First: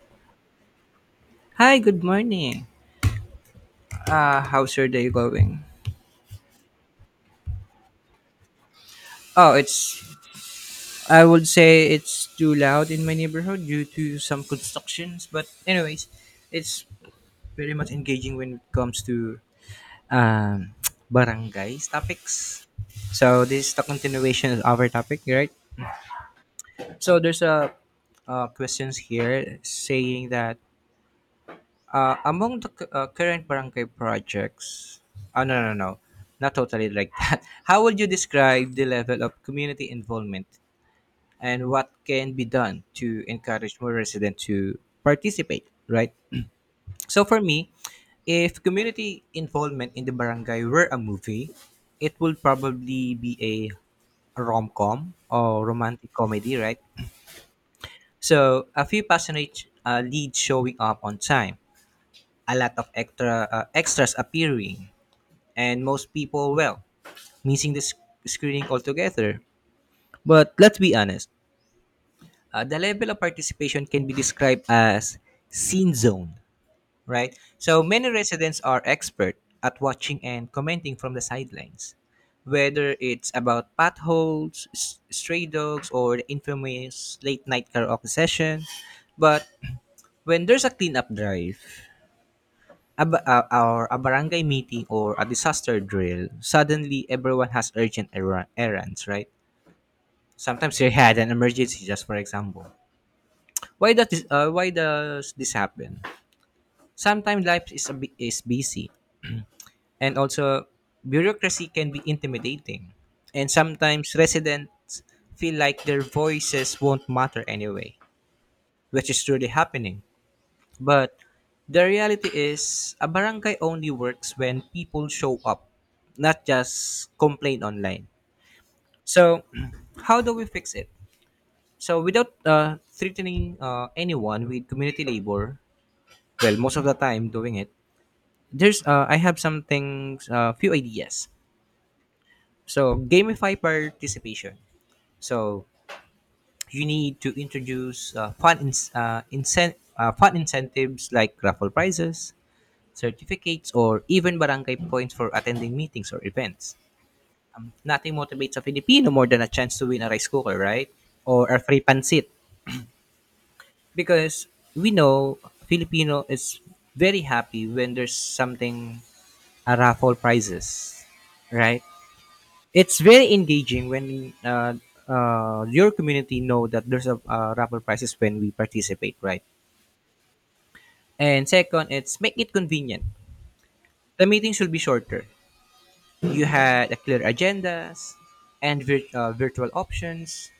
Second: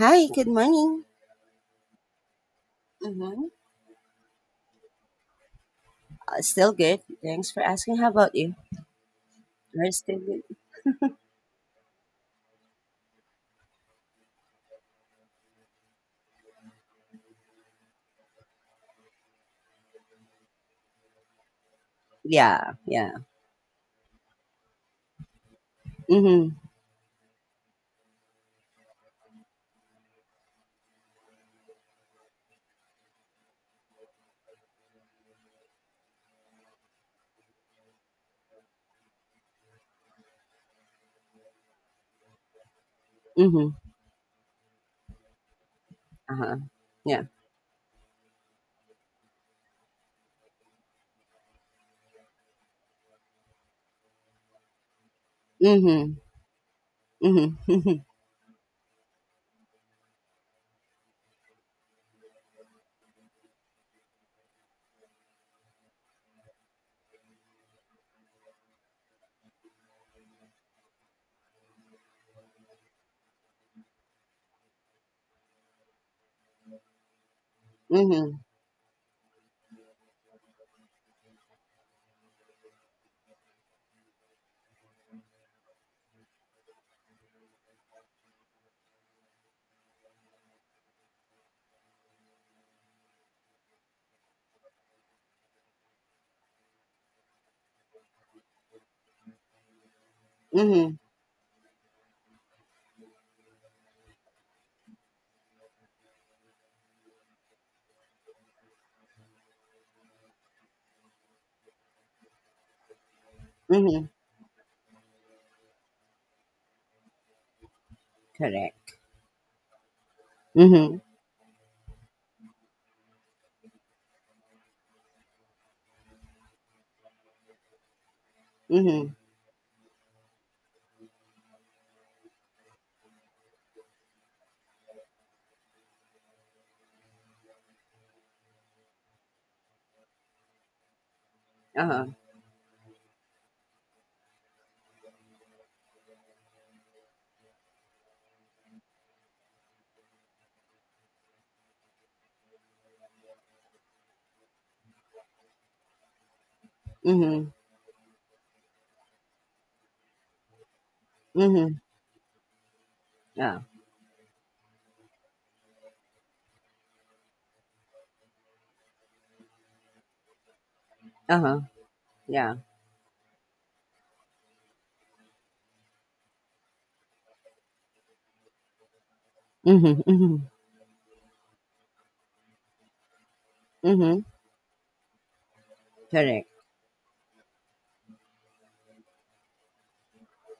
Hi, good morning. Hi, good morning. Mm-hmm. How's your day going? Still good. Thanks for asking. How about you? Oh, Are it's. still good? I would say it's too loud in my neighborhood due to some constructions, but anyways, it's very much engaging when it comes to um, barangays topics. Yeah, yeah. So this is the continuation of our topic, right? Mm-hmm. So there's a questions here saying that among the current barangay projects, oh, no, no, no, not totally like that. How would you describe the level of community involvement and what can be done to Mm-hmm. encourage more residents to participate, right? Uh-huh. Yeah. So for me, if community involvement in the barangay were a movie, it would probably be a rom-com or Mm-hmm. romantic comedy, right? Mm-hmm. So a few passionate leads showing up on time, a lot of extra extras appearing, and most people, well, missing the screening altogether. But let's be honest, the level of participation can be described as scene zone, right? So many Mm-hmm. residents are expert at watching and commenting from the sidelines, whether it's about potholes, stray dogs, or the infamous late night karaoke session. But when there's a cleanup drive, a barangay meeting or a disaster drill, suddenly everyone has urgent errands, right? Sometimes you Mm-hmm. had an emergency, just for example. Why does this happen? Sometimes life is busy, and also bureaucracy can be intimidating, and Mm-hmm. sometimes residents feel like their voices won't matter anyway, Correct. which is truly happening. Mm-hmm. But the reality is, a barangay only works when people show up, not just complain online. Mm-hmm. So, how do we fix it? So, without threatening anyone with community labor, well, most of the time doing it, there's I have some things, few ideas. Uh-huh. So, gamify participation. So, you need to introduce fun incentives like raffle prizes, certificates, or even barangay points for attending meetings or events. Mm-hmm. Nothing motivates a Filipino more than a chance to win a rice cooker, right? Or a Mm-hmm. free pancit. Yeah. Because we know Filipino is very happy when there's something, a raffle prizes, Uh-huh. right? Yeah. It's very engaging when your community know that there's a raffle prizes when we participate, right? Mm-hmm. Mm-hmm. And second, it's make it convenient. Mm-hmm. The meeting should be shorter. You Correct. had a clear agendas and virtual options,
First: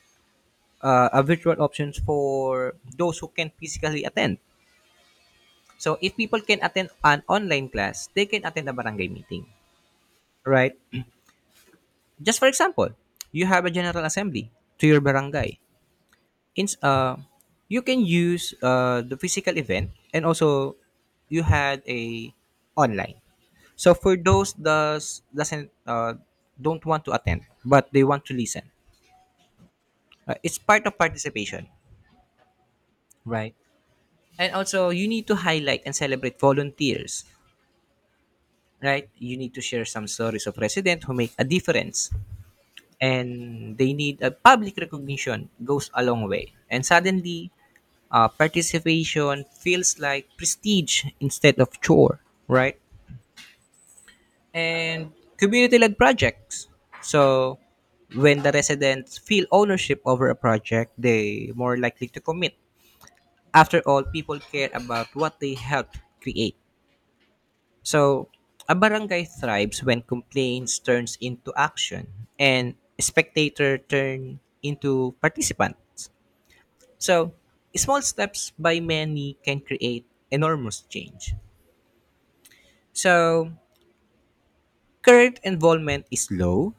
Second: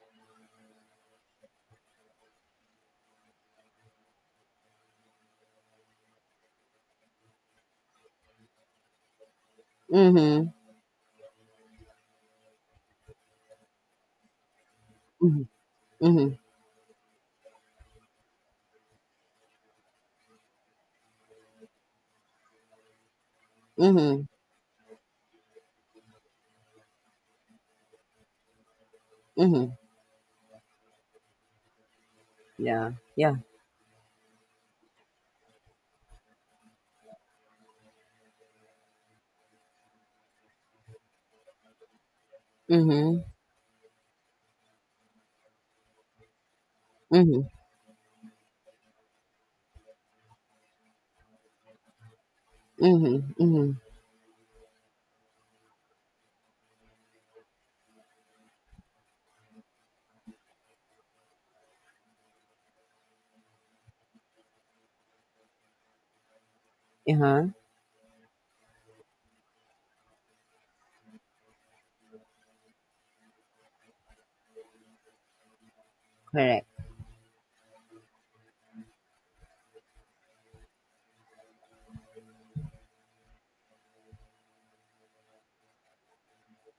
for those who can physically attend. So if people can attend an online class, they can attend a barangay meeting, Mm-hmm. right? Just for example, you have a general assembly to your Mm-hmm. barangay. Mm-hmm. In You can use the physical event and also you had a online. So for Mm-hmm. those does doesn't don't want to attend but they want to listen. Mm-hmm. It's part of participation, Yeah. Yeah. right? And also, you need to highlight and celebrate volunteers, right? You need to share some stories of residents who make a difference, Mm-hmm. and they need a public recognition goes a long way. And Mm-hmm. suddenly, participation feels like prestige instead of chore, right? Mm-hmm. Mm-hmm. And community-led projects. So, when the residents feel ownership over a project, they more likely to commit. After all, people care about what they helped create. Uh-huh. So, a barangay thrives when complaints turns into action and spectator turn into participants. Correct. So, small steps by many can create enormous change. So, current involvement is low.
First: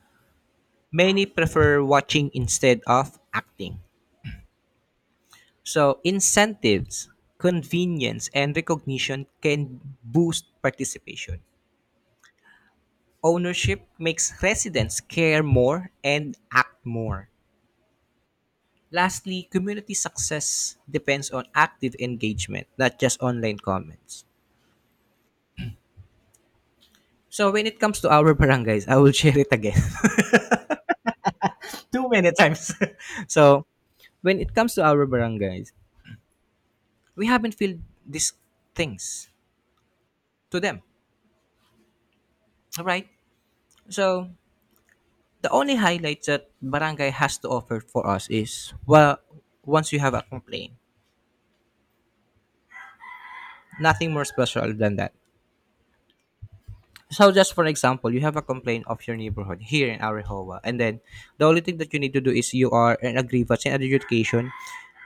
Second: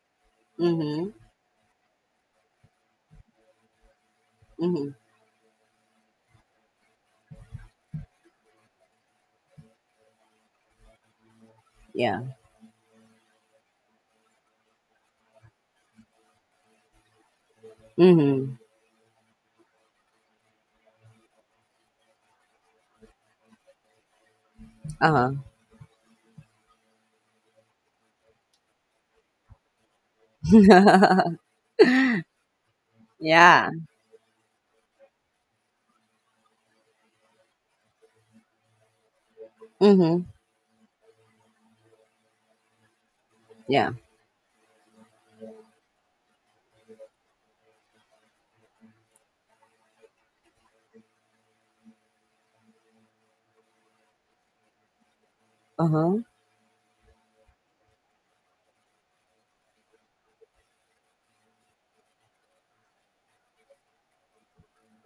Mm-hmm. Many prefer watching instead of acting. Mm-hmm. So, incentives, convenience, and recognition can boost participation. Yeah. Ownership makes residents care more and act more. Mhm. Lastly, community success depends on active engagement, not just online comments. Uh-huh. So when it comes to our barangays, I will share it again. Too many times. So Yeah. when it comes to our barangays, we haven't filled these things Mhm. to them. All right. Yeah. So the only highlights that barangay has to offer for us is, well, once you have a complaint, nothing more special than that. Uh-huh. So just for example, you have a complaint of your neighborhood here in Arahoa, and then the only thing that you need to do is you are an a grievance and adjudication.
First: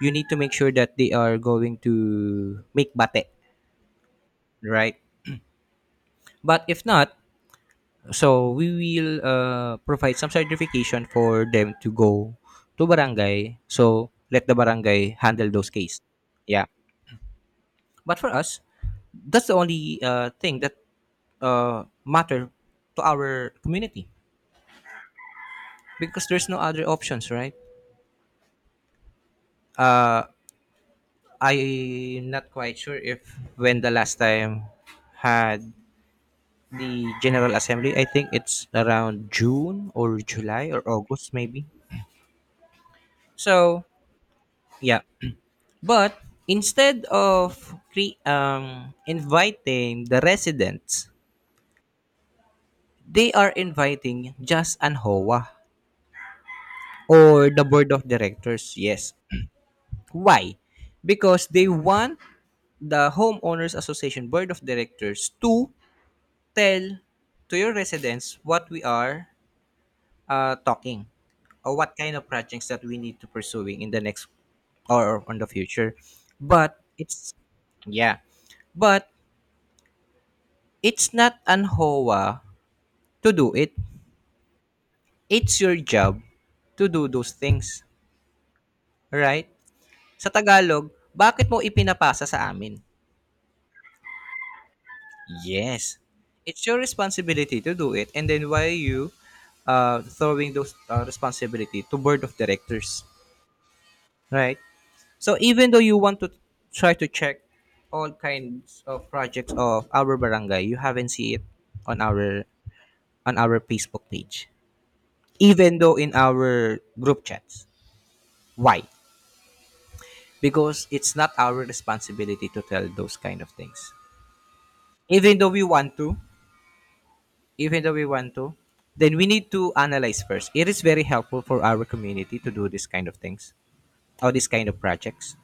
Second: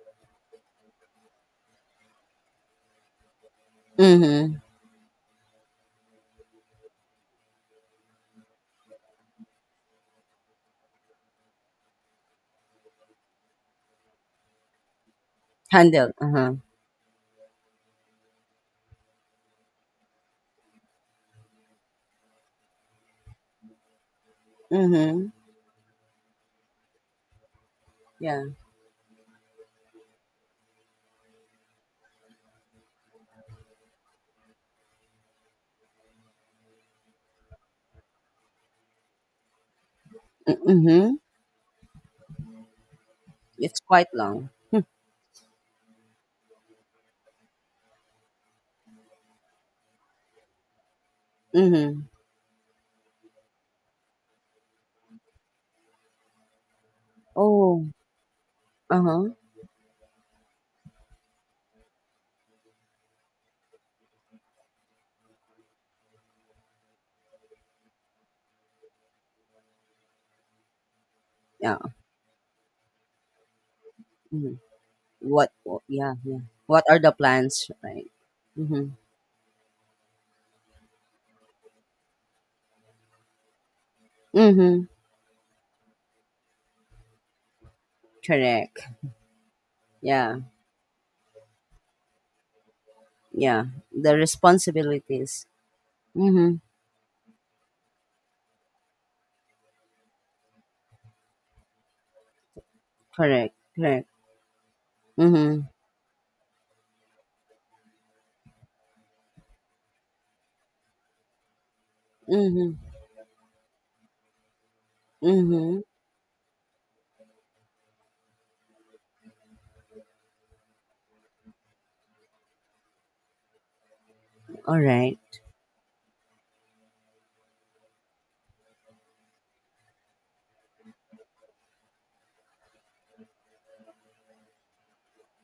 You need to make sure that they are going to make bate, Mhm. right? But if not, so we will provide some certification for them to go to barangay. So let the barangay handle those cases. Handle. Uh-huh. Yeah. But for us, that's the only thing that matter to our community Mhm. because there's no other options, right? Yeah. Uh, I'm not quite sure if when the last time had the General Assembly. I think it's around June or July or Mhm. August maybe. It's So quite long. yeah, but instead of inviting the residents, Mhm. they are inviting just Anhoa or the Oh. board of directors. Yes, Uh-huh. why? Because they want the homeowners association board of directors to tell to your residents what we are talking or Yeah. what kind of projects that we need to pursuing in the next Mhm. or on the What future. yeah, yeah. But What are the it's plans, right? Yeah, Mhm. but it's not an HOA to do it. Mhm. It's your job to do those things, Correct. right? Sa Yeah. Tagalog, bakit mo ipinapasa sa amin? Yeah. The responsibilities. Yes. Mhm. It's your responsibility to do it and then why are you throwing those responsibility to board of directors, Correct. Correct. right? So Mhm. even though you want to try to check all kinds of projects of our barangay, you haven't see it on our Mhm. on our Facebook page. Even Mhm. though in our group chats. Why? Because it's not our responsibility to tell those kind of things. All right. Even though we want to, Even though we want to, then we need to analyze first. It is very helpful for our community to do this kind of things or this kind of projects.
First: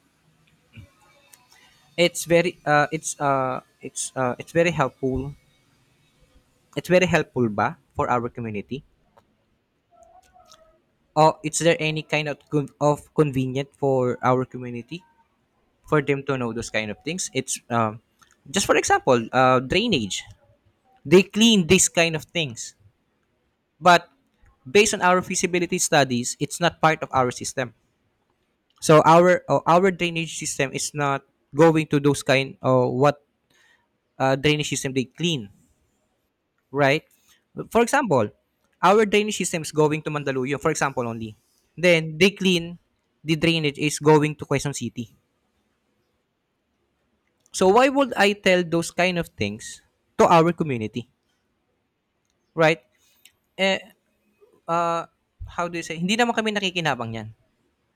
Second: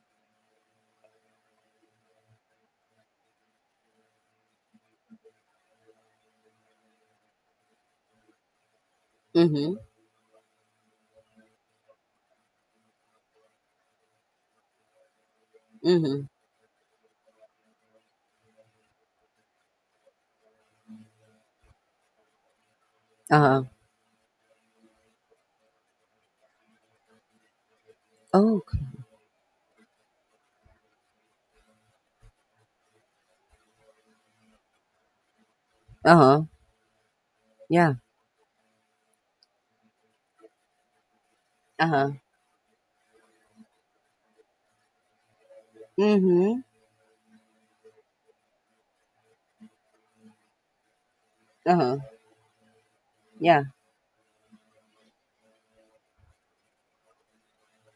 It's very helpful It's very helpful ba for our community? Mhm. Or is there any kind of convenient for our community for them Mhm. to know those kind of things? It's just for example, drainage. They clean these kind of things, Uh-huh. but based on our feasibility studies, it's not part of our system. Oh. So our drainage system is not going to those kind or what drainage system they clean. Uh-huh. Right? For Yeah. example, our drainage system is going to Mandaluyong, for example only. Uh-huh. Then they clean the drainage is going to Quezon City. Mhm. So why would I tell those kind of things to our community? Uh-huh. Right? Yeah. Eh, uh, how do you say? Hindi naman kami nakikinabang yan.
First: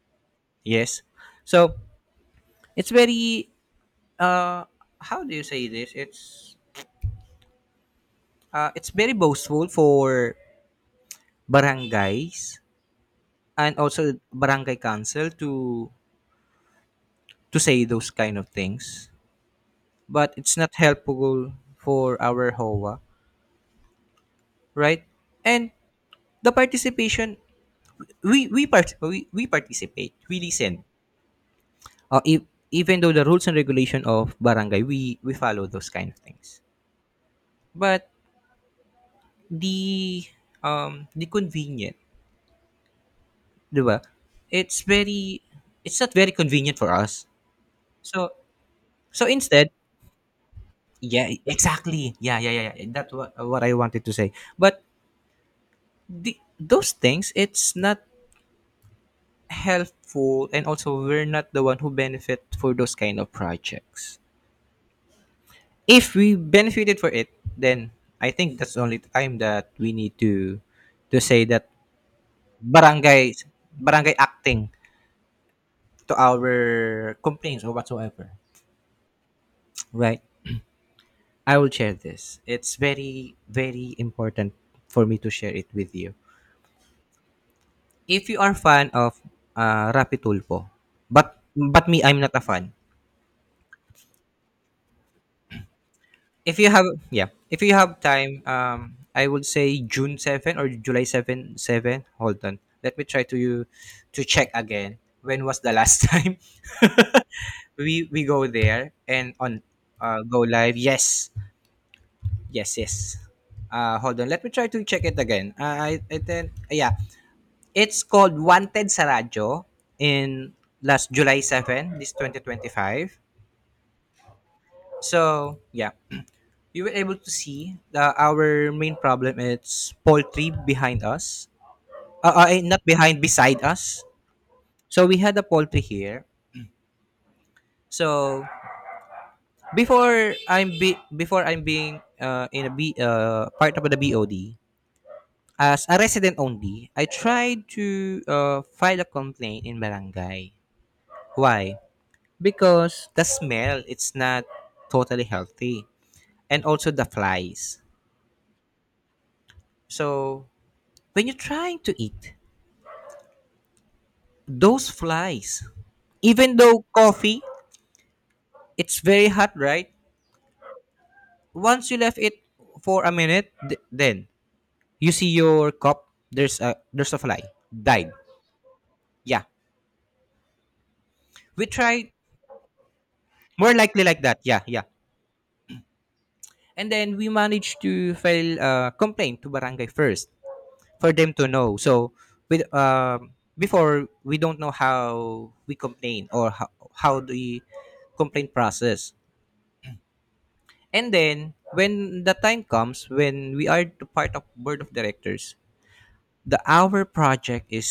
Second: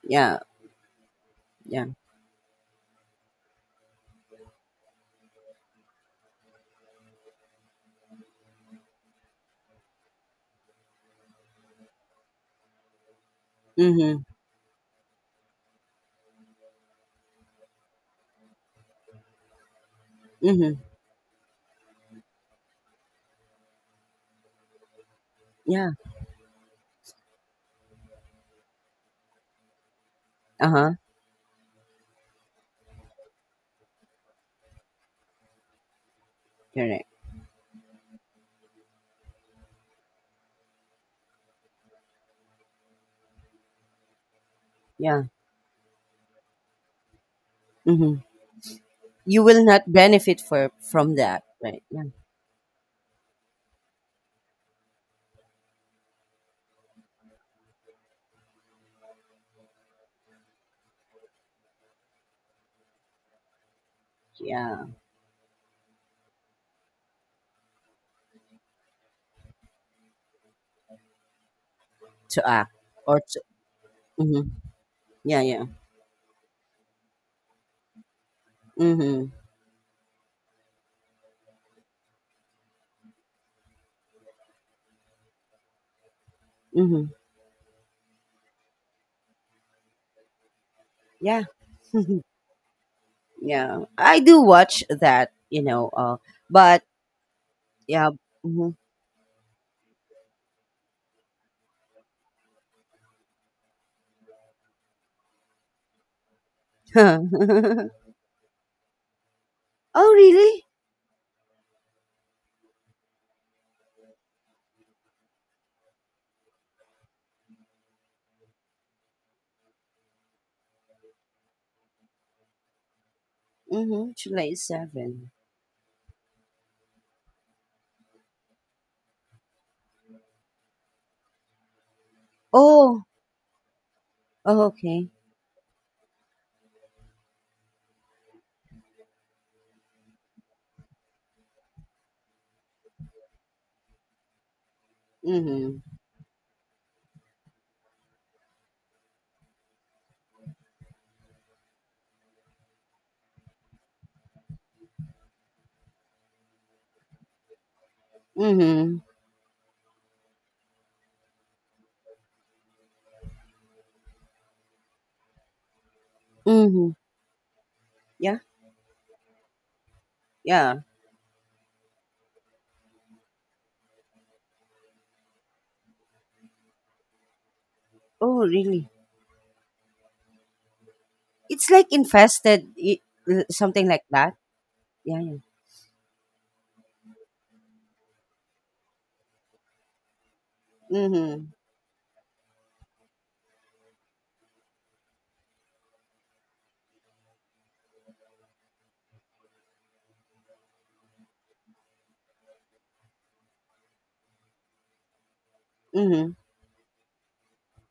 Yeah. Yes. So, Yeah. it's very, uh, how do you say this? It's very boastful for barangays and also Mhm. barangay council to say those kind of things, but it's not Mhm. helpful for our HOA, right? And Yeah. the participation, we participate, we listen. Uh-huh. If, even though the rules and regulation of barangay, we follow those kind of things. Correct. But the convenient, di ba? It's Yeah. very it's not very convenient for us. Mhm. So so You will instead, not benefit for from yeah, that, right? Yeah. exactly. Yeah, yeah, yeah. Yeah. That's what I wanted to say. But the, those things, it's not helpful and also we're not the one who benefit for those kind of projects. Yeah. If we benefited for it, then I think that's the only time that we need to say that To act or barangay to. barangay Mhm. acting Yeah, yeah. to our complaints or whatsoever, Mhm. right. I will share this, it's very important for me to share it with you. Mhm. If you are fan of Rapi Tulpo, but Yeah. Me I'm not a fan. Yeah. I do watch that, you know, If you but have, yeah, if you have yeah. time, Mhm. I would say June 7 or July seven. Hold on, let me try to you to check again. When was the last time we we go there and on Oh, go really? live? Yes, yes, yes. Hold on, let me try to check it again. I then yeah, it's called Wanted sa Radyo in last July 7, this 2025. Mhm. July 7. So yeah, we were able to see that our main problem is poultry behind us. Not Oh, behind, beside us. oh, So okay. we had a poultry here. So before I'm being in a B part of the BOD Mhm. as a resident only, I tried to file a complaint in barangay. Why? Because the smell it's not totally healthy, and also the flies. Mhm. So when you're trying to eat, those flies. Even though Mhm. coffee, Yeah. it's very hot, right? Yeah. Once you left it for a minute, then you see your cup. There's a fly died. Oh, really? Yeah, we It's like tried, infested, more something likely like like that. that. Yeah, yeah. Yeah, yeah. And then we managed to file a complaint to barangay first for them Mm-hmm. to know. So with before we don't know how we complain or how, the complaint process. And then when the time comes when we are the part of board of directors, Mm-hmm. the our project is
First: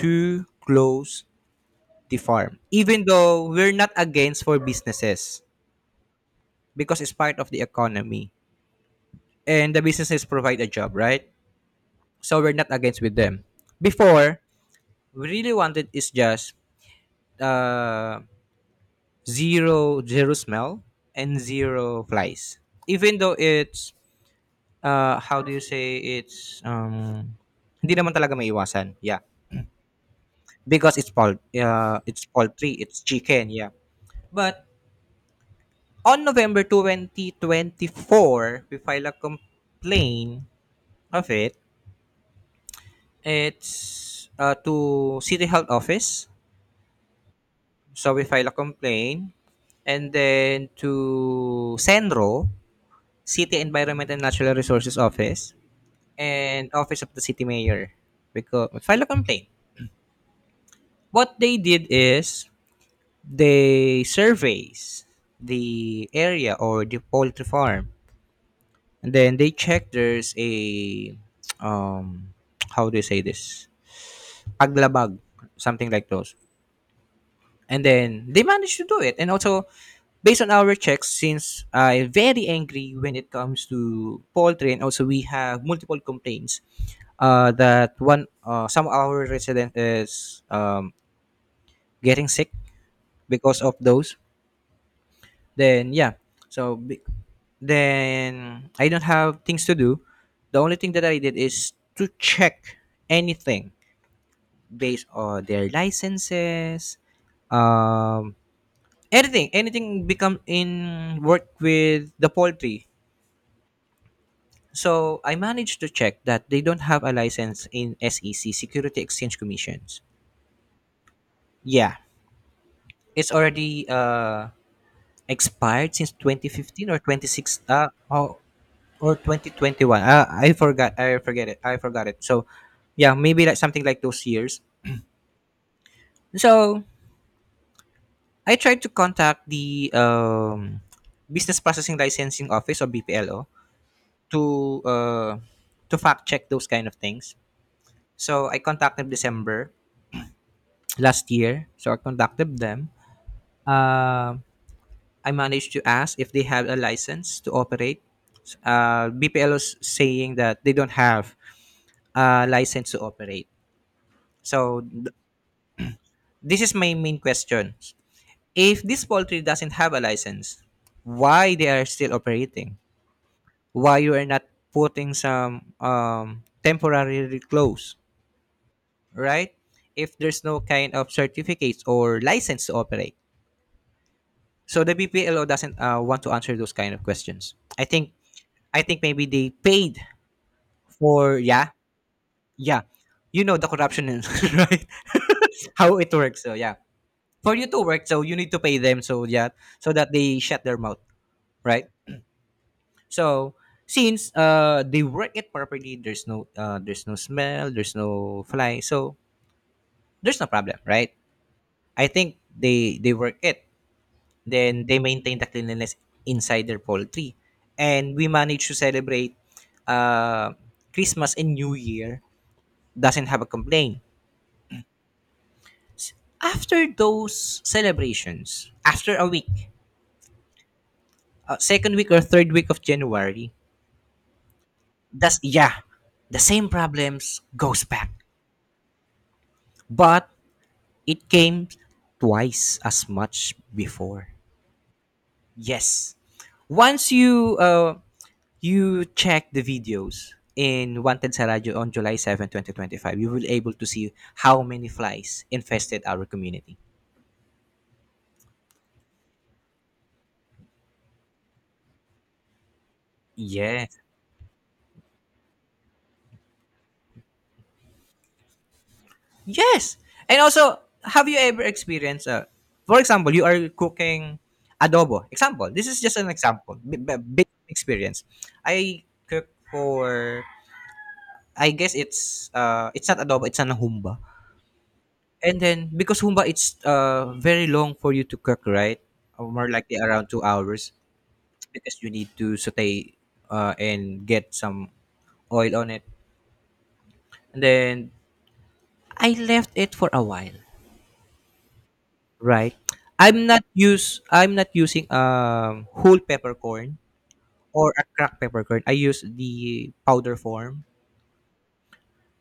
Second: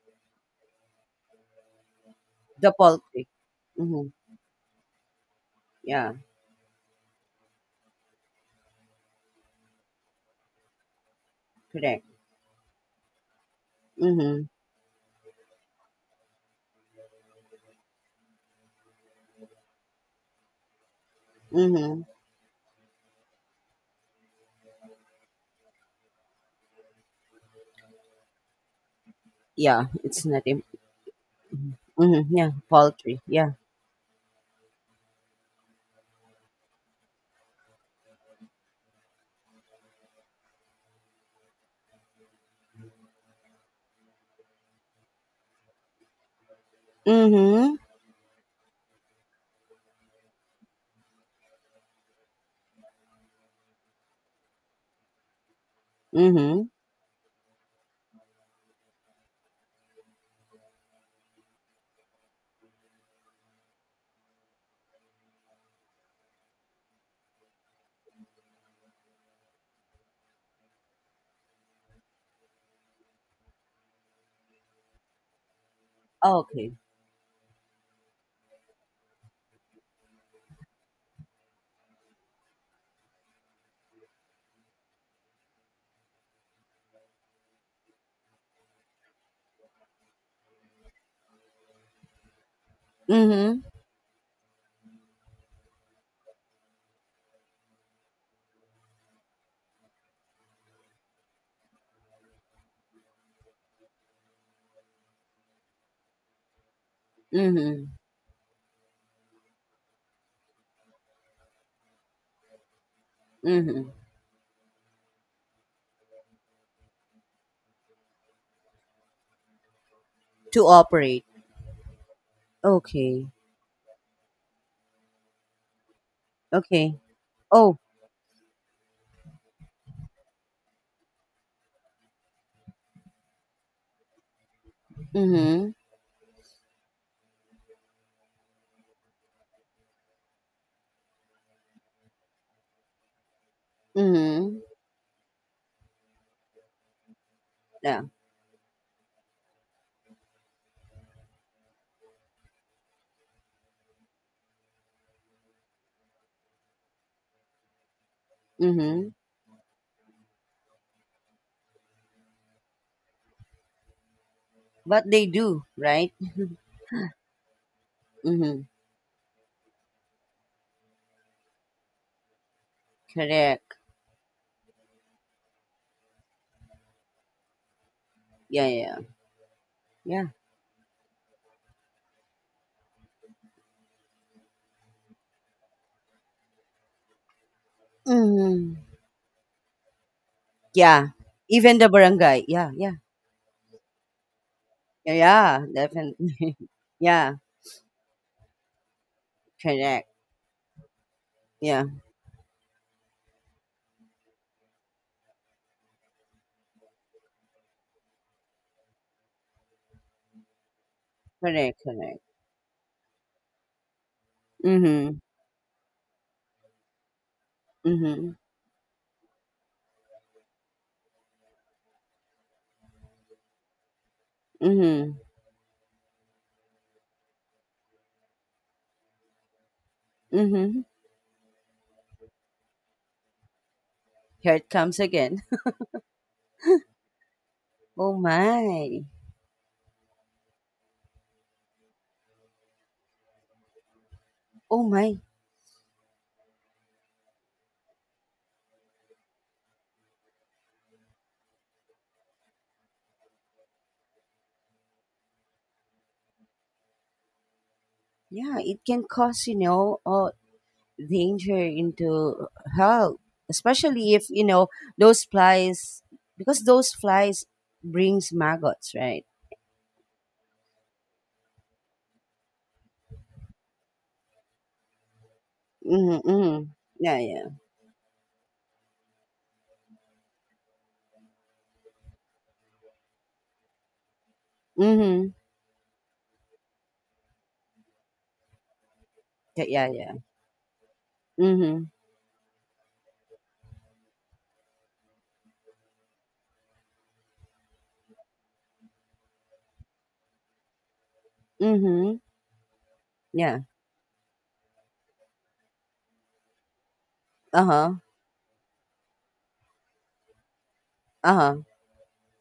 to close the farm. The Even poultry. though we're not Mm-hmm. against for businesses Yeah, because it's part of the economy and the businesses provide a job, right? correct. So we're not against with them. Before, Mm-hmm. we really wanted is just uh, zero smell and Mm-hmm. zero flies. Even though it's how do you say it's hindi naman talaga maiwasan. Yeah. Yeah, it's not. Because it's Mm-hmm. Yeah, poultry, it's poultry. chicken, Yeah. yeah. But on November 2024, we file a complaint of it. It's to City Health Office. Mm-hmm. So we file a complaint and then to Senro, City Environment and Natural Resources Office Mm-hmm. and Office of the City Mayor. Because file a complaint. What they did is they surveys the area or the poultry farm, and then they check there's a um how do you say this, paglabag, something like those. Okay. And then they managed to do it, and also based on our checks, since I'm very angry when it comes to poultry, and also we have multiple complaints that one, some of our resident is getting sick Mm-hmm. because of those. Then yeah, so be- then I don't have things to do. The only thing that I did is to check anything based on their licenses, Mm-hmm. um, anything, anything become in work with the poultry. Mm-hmm. So I managed to check that they don't have a license in SEC, Security Exchange Commissions. To operate. Yeah, Okay. it's already expired since 2015 Okay. or 26. Oh. Oh, or 2021. I forgot it so yeah, maybe like something like those years. Mm-hmm. So I tried to contact the business processing licensing office or bplo Mm-hmm. to uh, to fact check those kind of things. Yeah. So I contacted December last year, so I contacted them. Um I managed to ask if they have a license to operate. Mm-hmm. Bplo's saying that they don't have a license to operate, so But they do, right? this is my main question. Mm-hmm. If this poultry doesn't have a license, why they are still operating? Correct. Why you are not putting some temporary close, Yeah, yeah, yeah. right? If Yeah. there's no kind of certificates or license to operate, so the BPLO doesn't want to answer those kind of questions. Mm-hmm. I think maybe they paid Yeah, for, yeah, even the barangay. Yeah, yeah, yeah. you know the corruption is right Yeah, yeah, how it works. So definitely. yeah, Yeah, for you to work, so you need to pay them. So yeah, so correct. that they shut their mouth, Yeah, right? So since they work it properly, there's no smell, there's no fly, so there's no problem, right? correct, I correct. think they work it. Then they Mm-hmm. maintain the cleanliness inside their poultry, and we Mm-hmm. manage to celebrate uh Christmas and New Year doesn't have a complaint. Mm-hmm. After those celebrations, after a week, Mm-hmm. Second week or third week of January, Here it comes that's again. yeah, the same problems goes back. Oh my. But it came twice as much before. Oh my. Yes. Once you you check the videos in Wanted sa Radyo on July 7, 2025, you will able to see how many flies infested our community. Yeah, it can cause, you know, danger into health, Yes. especially if, you know, those flies, because those flies brings maggots, right? Yes. And also, have you ever experienced, for example, you are cooking adobo. Example. This is just an Mm-hmm. Mm-hmm. example. Yeah, yeah. Big experience. I cook for, I guess it's not adobo, it's an humba. Mm-hmm. And then because humba it's very long for you to cook, right? Yeah, more yeah, likely yeah. around 2 hours, Mm-hmm. because you need to saute and get some oil on it. And then I left it for a while, Mm-hmm. right? Yeah. I'm not using whole peppercorn or Uh-huh, a cracked peppercorn. I use the powder form. uh-huh.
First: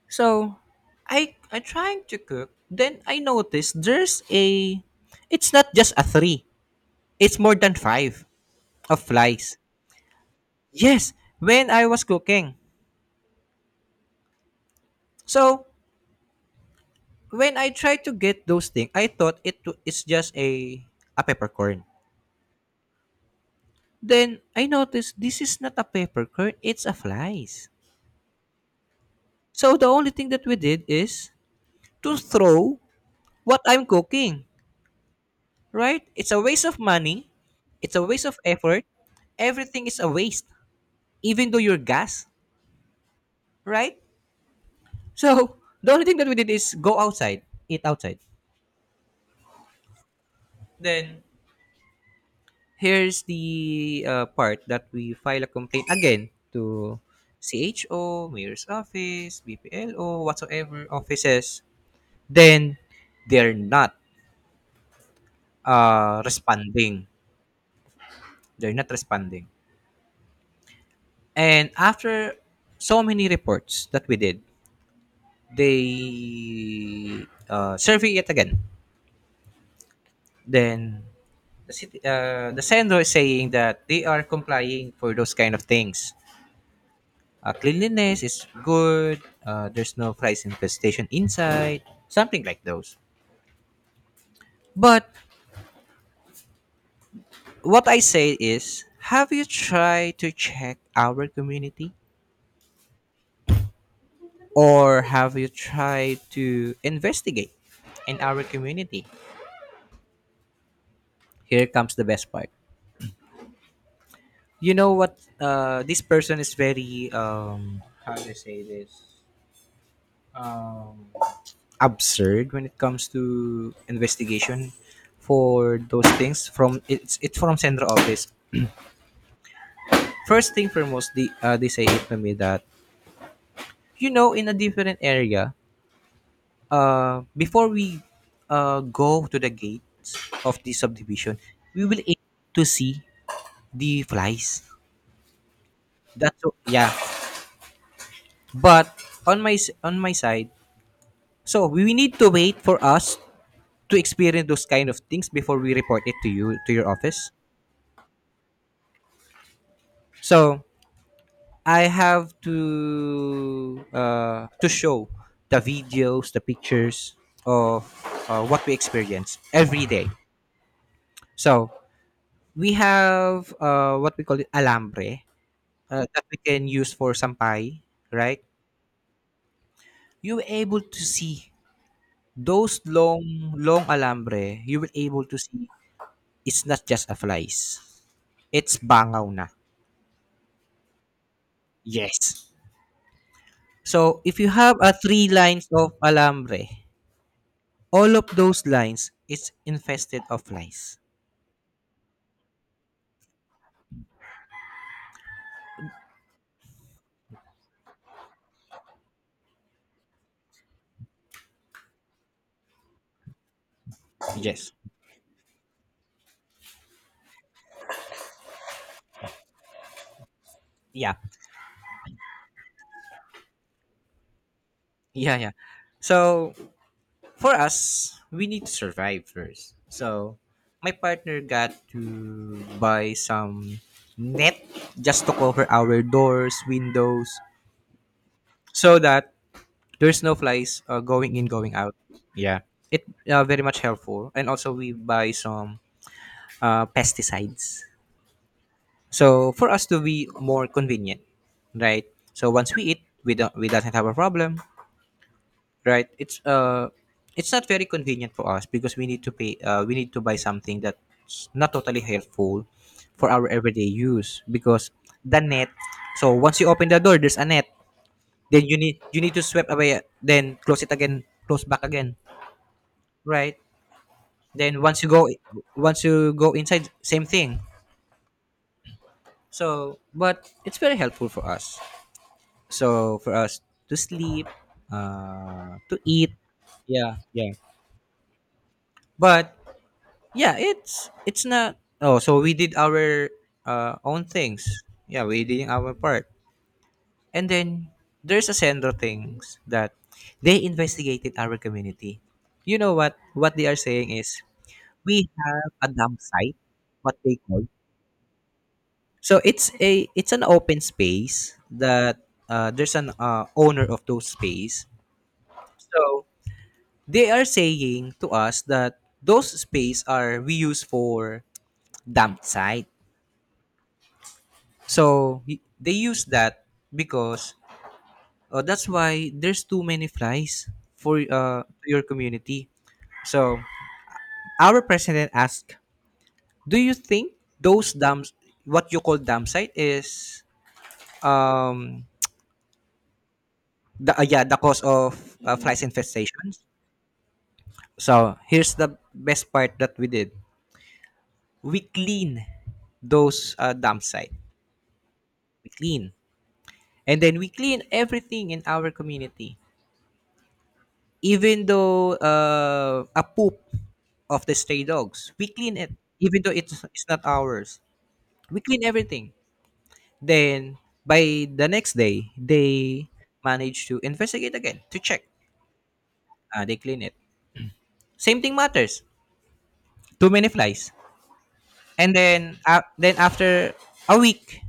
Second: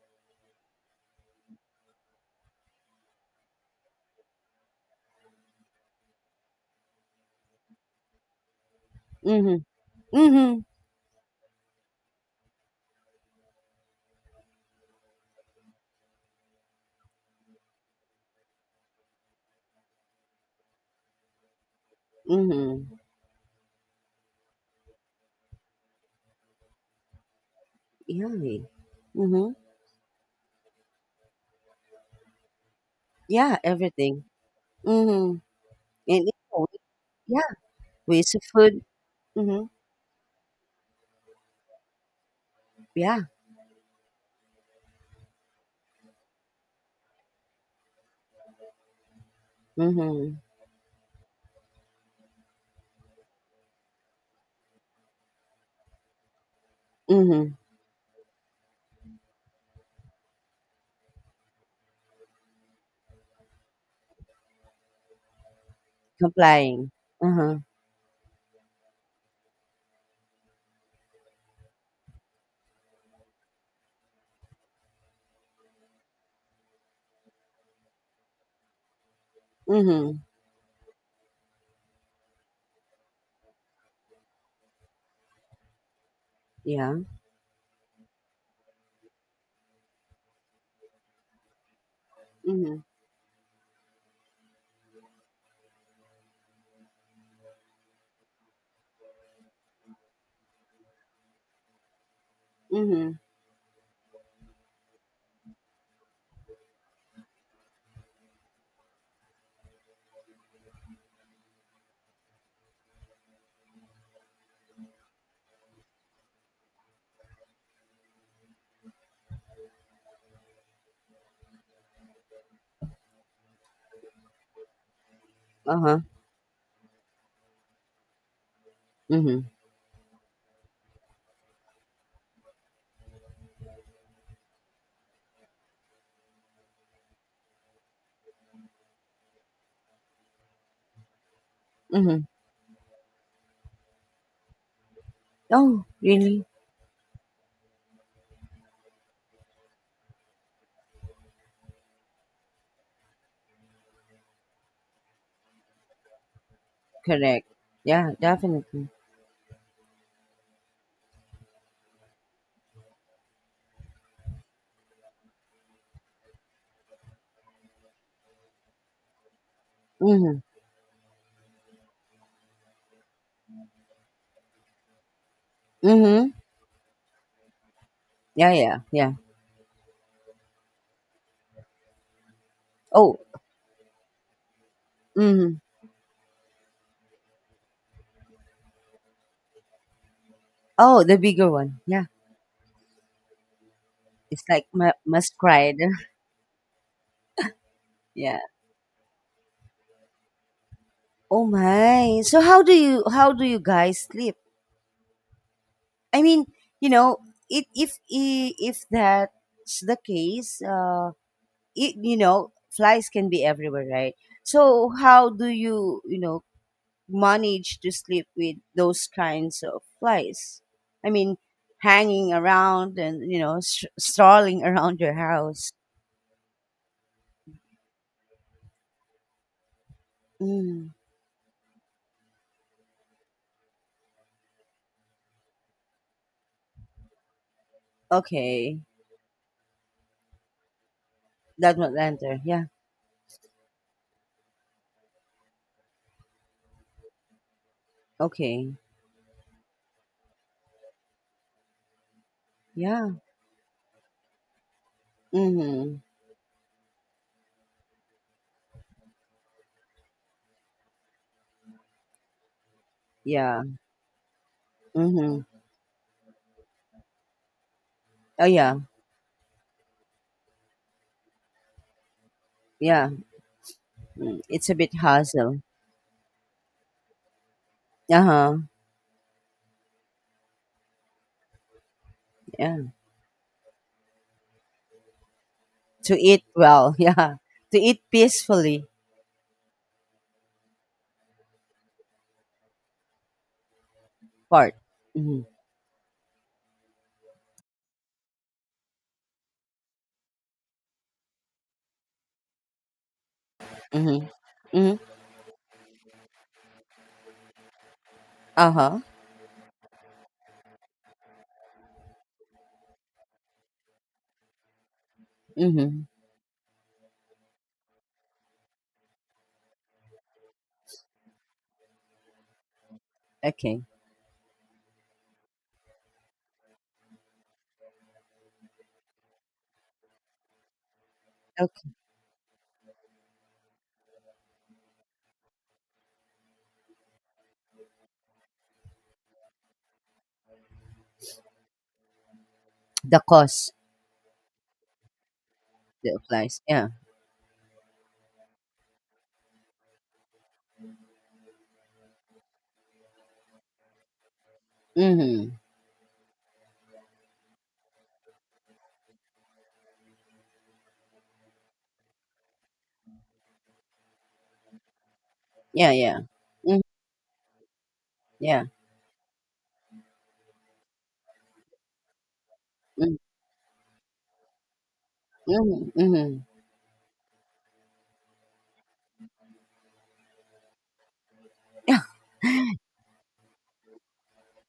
So I trying to cook. Then I noticed there's a, it's not just a three. It's more than 5. Of flies. Mhm, mhm, Yes, when I was cooking. So when I tried to get those things, I thought it's just a peppercorn. mhm. Then I noticed this is not a peppercorn; it's a flies. Yummy. Mhm. So the only thing that we did is to throw Yeah, what I'm everything. cooking. Mhm. Right? And It's you a waste know, of money. yeah, It's a waste waste of of food. effort. Mhm. Everything is a waste, even though your gas, Yeah. right? So the only thing that we did is go outside, eat outside. Mhm. Then here's the part that we file a complaint again to Mhm. CHO, Mayor's Office, BPLO, whatsoever offices, then they're not Complying. responding. Uh-huh. They're not responding. And after so many reports that we did, they survey it again. Mhm. Then the sender is saying that they are complying for those kind of things. Yeah. Cleanliness is good. There's no flies infestation inside. Something like Mhm. those. But what I say is, have you tried to check our community, Mhm. or have you tried to investigate in our community? Here comes the best part. You know what? This person is very. How do I say this? Um, absurd when it comes to investigation for Uh-huh. those things from it's from central office. Mhm. First thing foremost, they say it to me that, you know, in a different area, before we go to the gates of the subdivision, we will Mhm. able to see the flies. Oh, really? Yeah. But on on my side, so we need to wait for us to experience those kind of things before we report it to you to your office. Correct. Yeah, definitely. So I have to show the videos, the pictures of what we experience every day. Mhm. So we have what we call it alambre that Mhm. we can use for sampai, right? Yeah, yeah, yeah. You were able to see those Oh. long alambre. You were able to Mhm. see it's not just a flies. It's bangaw na. Oh, the bigger one. Yeah. Yes. So if It's you like have a 3 musk lines cried. of alambre, all of Yeah. those lines is infested of flies. Oh my. So how do you guys sleep? I mean, you know, it if I- if that's the case, it, you know, flies can be everywhere, right? So Yes. how do you, you know, manage to sleep with those kinds of flies? I Yeah, mean, hanging around and, you know, strolling around your yeah, yeah. house. So for us, we need to survive first. So my Mm, partner got to buy some net just to cover our doors windows, okay. so that there's no flies going in going That out. would enter. Yeah, Yeah. it very much helpful, and also we buy some pesticides. Okay. So for us to be more convenient, right? So once we eat, Yeah. We doesn't have a problem, Mhm. right? It's uh, it's not very convenient for us because we need to pay we need to buy something that's not totally helpful for our Yeah. everyday use because the Mm-hmm. net, so once you open the door there's a net, Oh then yeah. You need to sweep away, then close it again, close back again, Yeah, right? mm, it's a Then bit once you go, hassle. once you go inside, same thing. Uh-huh. So but it's very helpful for us. Yeah. So for us to sleep, to To eat, eat well, yeah, yeah. yeah. To eat peacefully But yeah, it's not. Oh, so we did our own things. part. Yeah, Mm-hmm. we did our part. And then there's a Sendro things that they investigated our community. You know what? What they are saying Mm-hmm. is Mm-hmm. we have a dump site, what they call. Uh-huh. So it's a, it's an open space that there's an owner of those space. Mm-hmm. So they are saying to us that those space are we use for dump site. Okay. So they use that because that's why there's too many flies for Okay. your community. So our president asked, "Do you think those dams, what you call dam site, is um The cost the yeah, the cause of flies that applies. infestations?" Yeah. So here's the best part that we did: we clean those dam site. Mm-hmm. We clean, and then we clean everything in our community, even though a poop of the stray dogs, we clean it, Yeah, yeah. even though Mm-hmm. It's not ours, we Yeah. clean everything. Then by the next day, they manage to investigate again to check, Mm-hmm. Mm-hmm. They clean it, same thing matters, too many flies. Yeah. And then after a week,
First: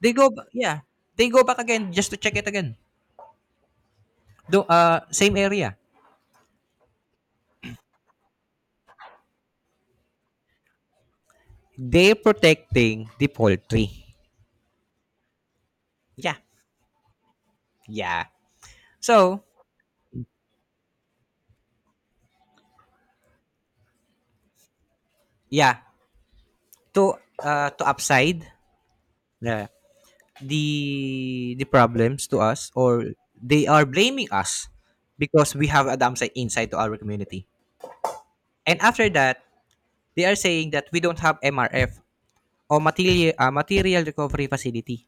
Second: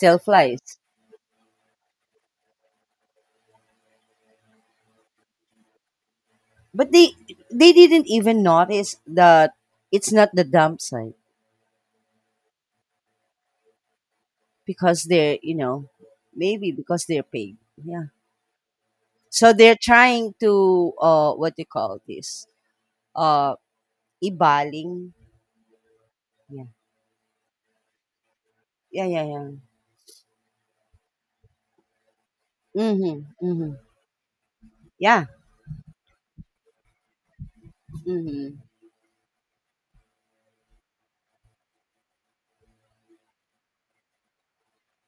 they flies. yeah, they go back again just to check it again, though same area. But they didn't even notice that it's not the dump site They protecting the poultry. because they're, you know, Yeah. maybe because they're paid. Yeah. Yeah. So, So they're trying to what do you call this? Uh, ibaling. yeah, Yeah. to uh, to upside Yeah, yeah, yeah. the the the problems to us, or Mhm. they Mhm. are blaming us Yeah. because we have a dam inside to our community. Mhm. And after that, they are saying that we don't have MRF or material material recovery facility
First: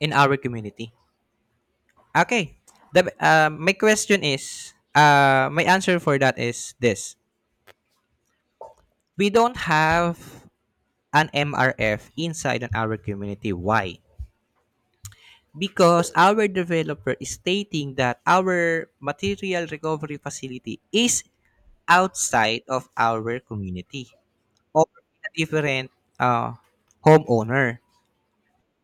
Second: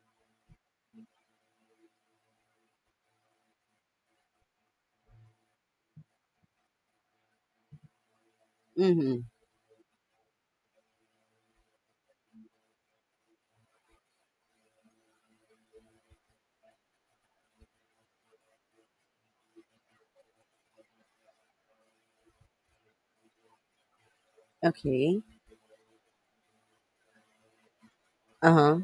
in our community. Okay. The my question is uh, my answer for that is this. Mhm. We don't have an MRF inside on our community. Why? Because our developer is stating that our material recovery facility is outside of our community or Okay. a different uh, homeowner. Uh-huh.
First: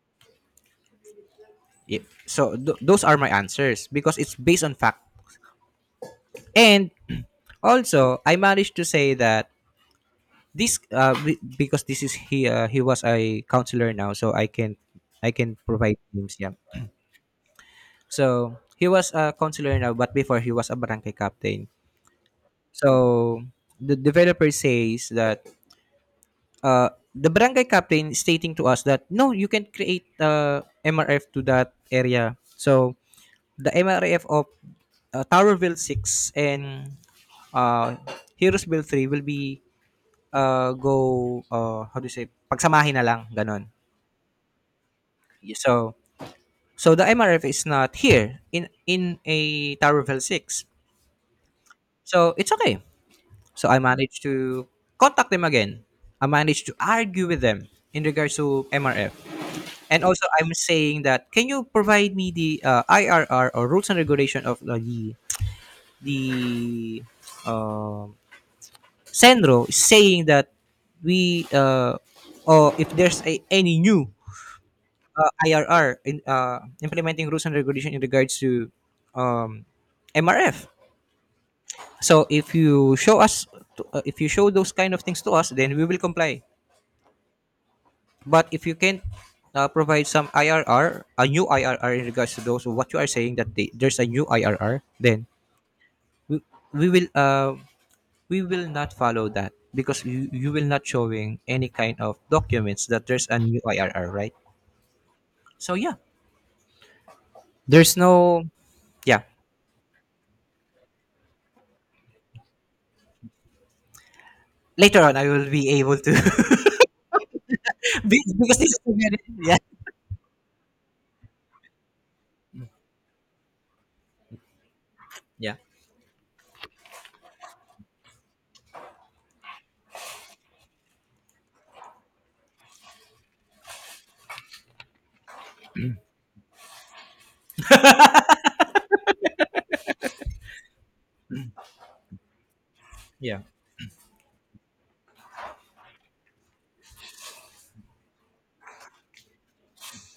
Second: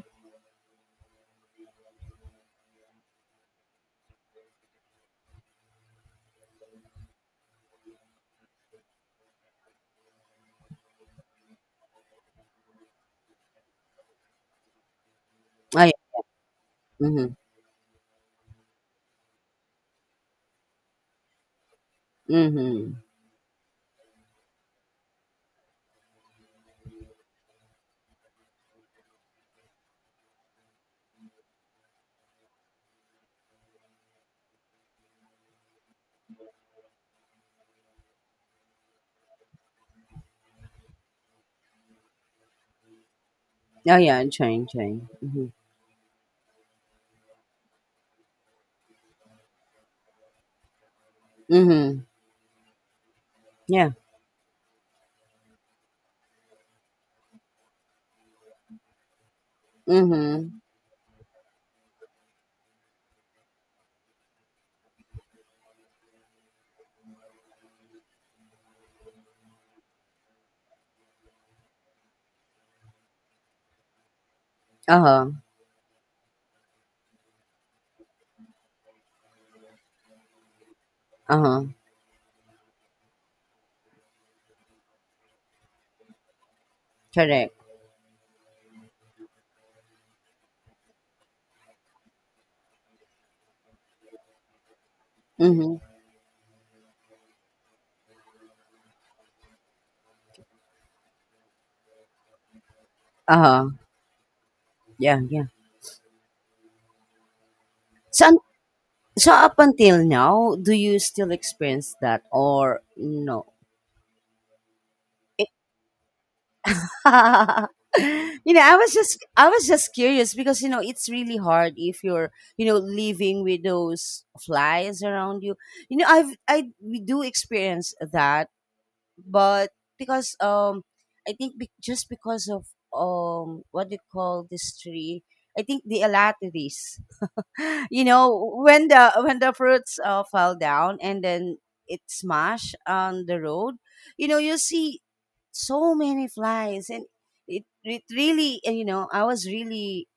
Yeah. So those are my answers because it's based on fact. And also, I managed to say that this because this is he was a counselor now, so I can Oh, yeah. provide names. Yeah. Mhm. So he was a counselor now, but before he was a barangay captain. Mhm. So the developer says that uh, the barangay captain is stating to us that no, you can create MRF to that area. So the MRF of Towerville 6, and uh, Heroesville 3 will be go how do you say, pagsamahin na lang ganon. Oh yeah, I'm trying, trying. Mhm. So, so the MRF is not here in a Towerville 6. Mhm. So it's okay. So I Yeah. managed to contact them again. I managed to argue with them in regards to MRF. And also, I'm Mhm. saying that can you provide me the IRR or rules and regulation of the um Senro is saying that we or if there's a, any new Uh-huh. IRR in implementing rules and regulation in regards to um, MRF. Uh-huh. So if you show us, to, if you show those kind of things to us, then we will comply. Correct. But if you can provide some IRR, a new IRR in regards to those, what you are saying that they, there's a new IRR, then Mhm. we, we will uh, we will not follow that because you will not showing any kind of documents that there's a new Uh-huh. IRR, right? Yeah, yeah. So yeah, there's So un- no yeah. so up until now, do you still experience that or no? Later on, I will be able to You because know, this I is a was just very I yeah, was just curious because you know it's really hard if you're, you know, living with those flies around yeah, you. You know, I've I we do experience that, but because I think just because of what do you call this tree? I think the alateris. You know when the fruits fell down and then it smashed on yeah, the road, you know, you see so many flies and it really, and you know I was really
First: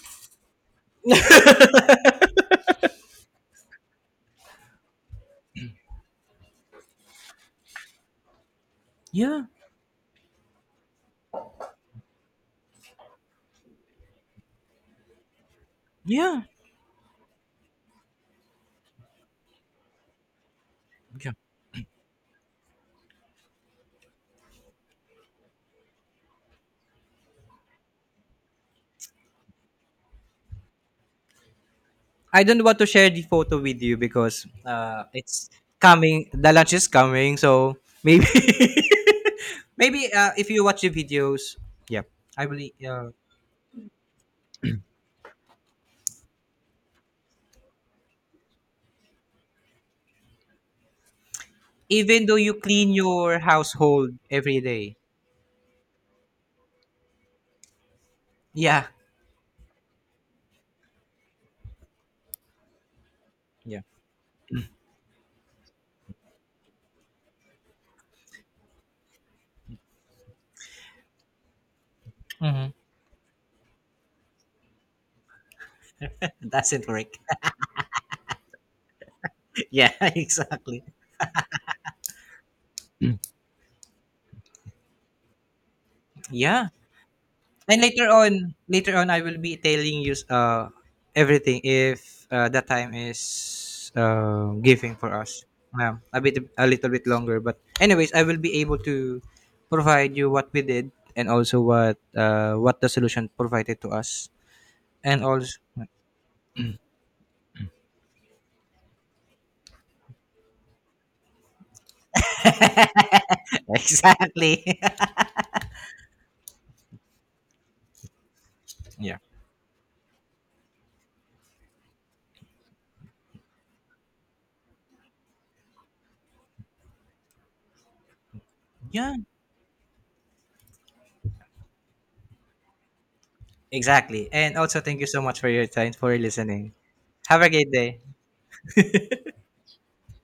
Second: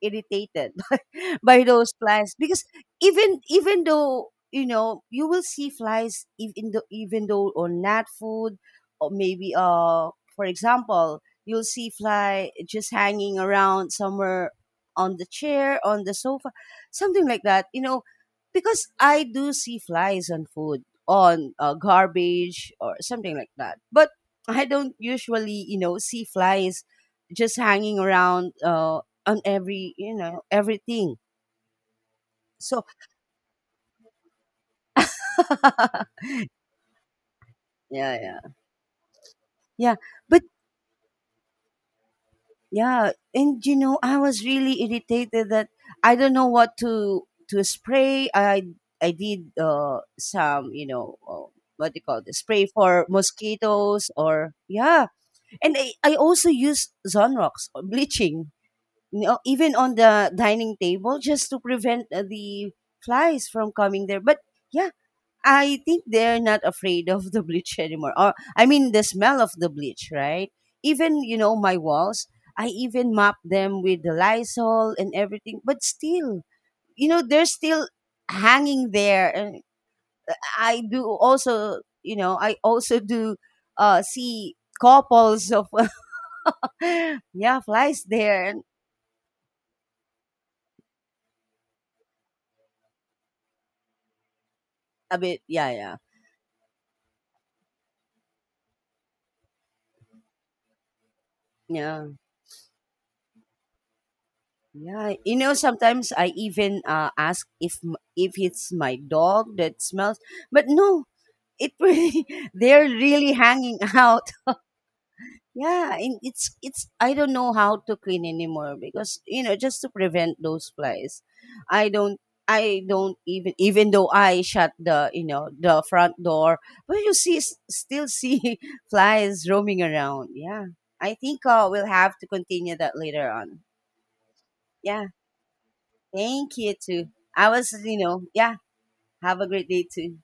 irritated by those flies because even though you know you will see flies even though on nat food or yeah, maybe for example you'll see fly just hanging around somewhere, on the chair, on the yeah. sofa, something like that, you know, because I do see flies on food, on garbage or something like that, but I don't usually, you know, see flies just hanging around on every, you know, everything. I don't want So to share the photo with you because it's coming. The lunch is coming, so yeah, maybe yeah, yeah. maybe But if you watch the videos, yeah, I believe. yeah, and you know, I was really irritated that I don't know what to spray. I did some, you know, what do you call Even the though you spray clean for your mosquitoes household or every day, yeah, and I also use Zonrox or bleaching. yeah, You know, even on the dining table just to prevent the flies from yeah, coming there. But yeah, I think they're not afraid of the bleach anymore. Or I mean the smell of the bleach, right? Even, you know, my walls, I hmm, even mop them with the Lysol and everything, but still, that's it, you Rick. know, they're still hanging there, and yeah, I exactly. do also, you know, I also do see couples of Yeah. yeah, And flies later there on, and later on, I will be telling you everything if the time is giving for a bit us. yeah, yeah. A bit, a little bit longer, but anyways, I will be able to provide you what we did and also Yeah. What the solution provided to us, Yeah, and you know, also sometimes I even ask if if it's my dog that smells, but no, it really they're really hanging out. exactly, Yeah, and it's I don't know how to clean anymore yeah, because you know just to prevent those flies, I don't I don't even, even though I shut the, you know, the front door, but you see still see yeah, flies roaming around. Yeah, I think we'll have to continue that later on. exactly. And also, thank you Yeah. so much for your time for Thank listening. you too. Have I a great was, you day. know, yeah. Have a great day too.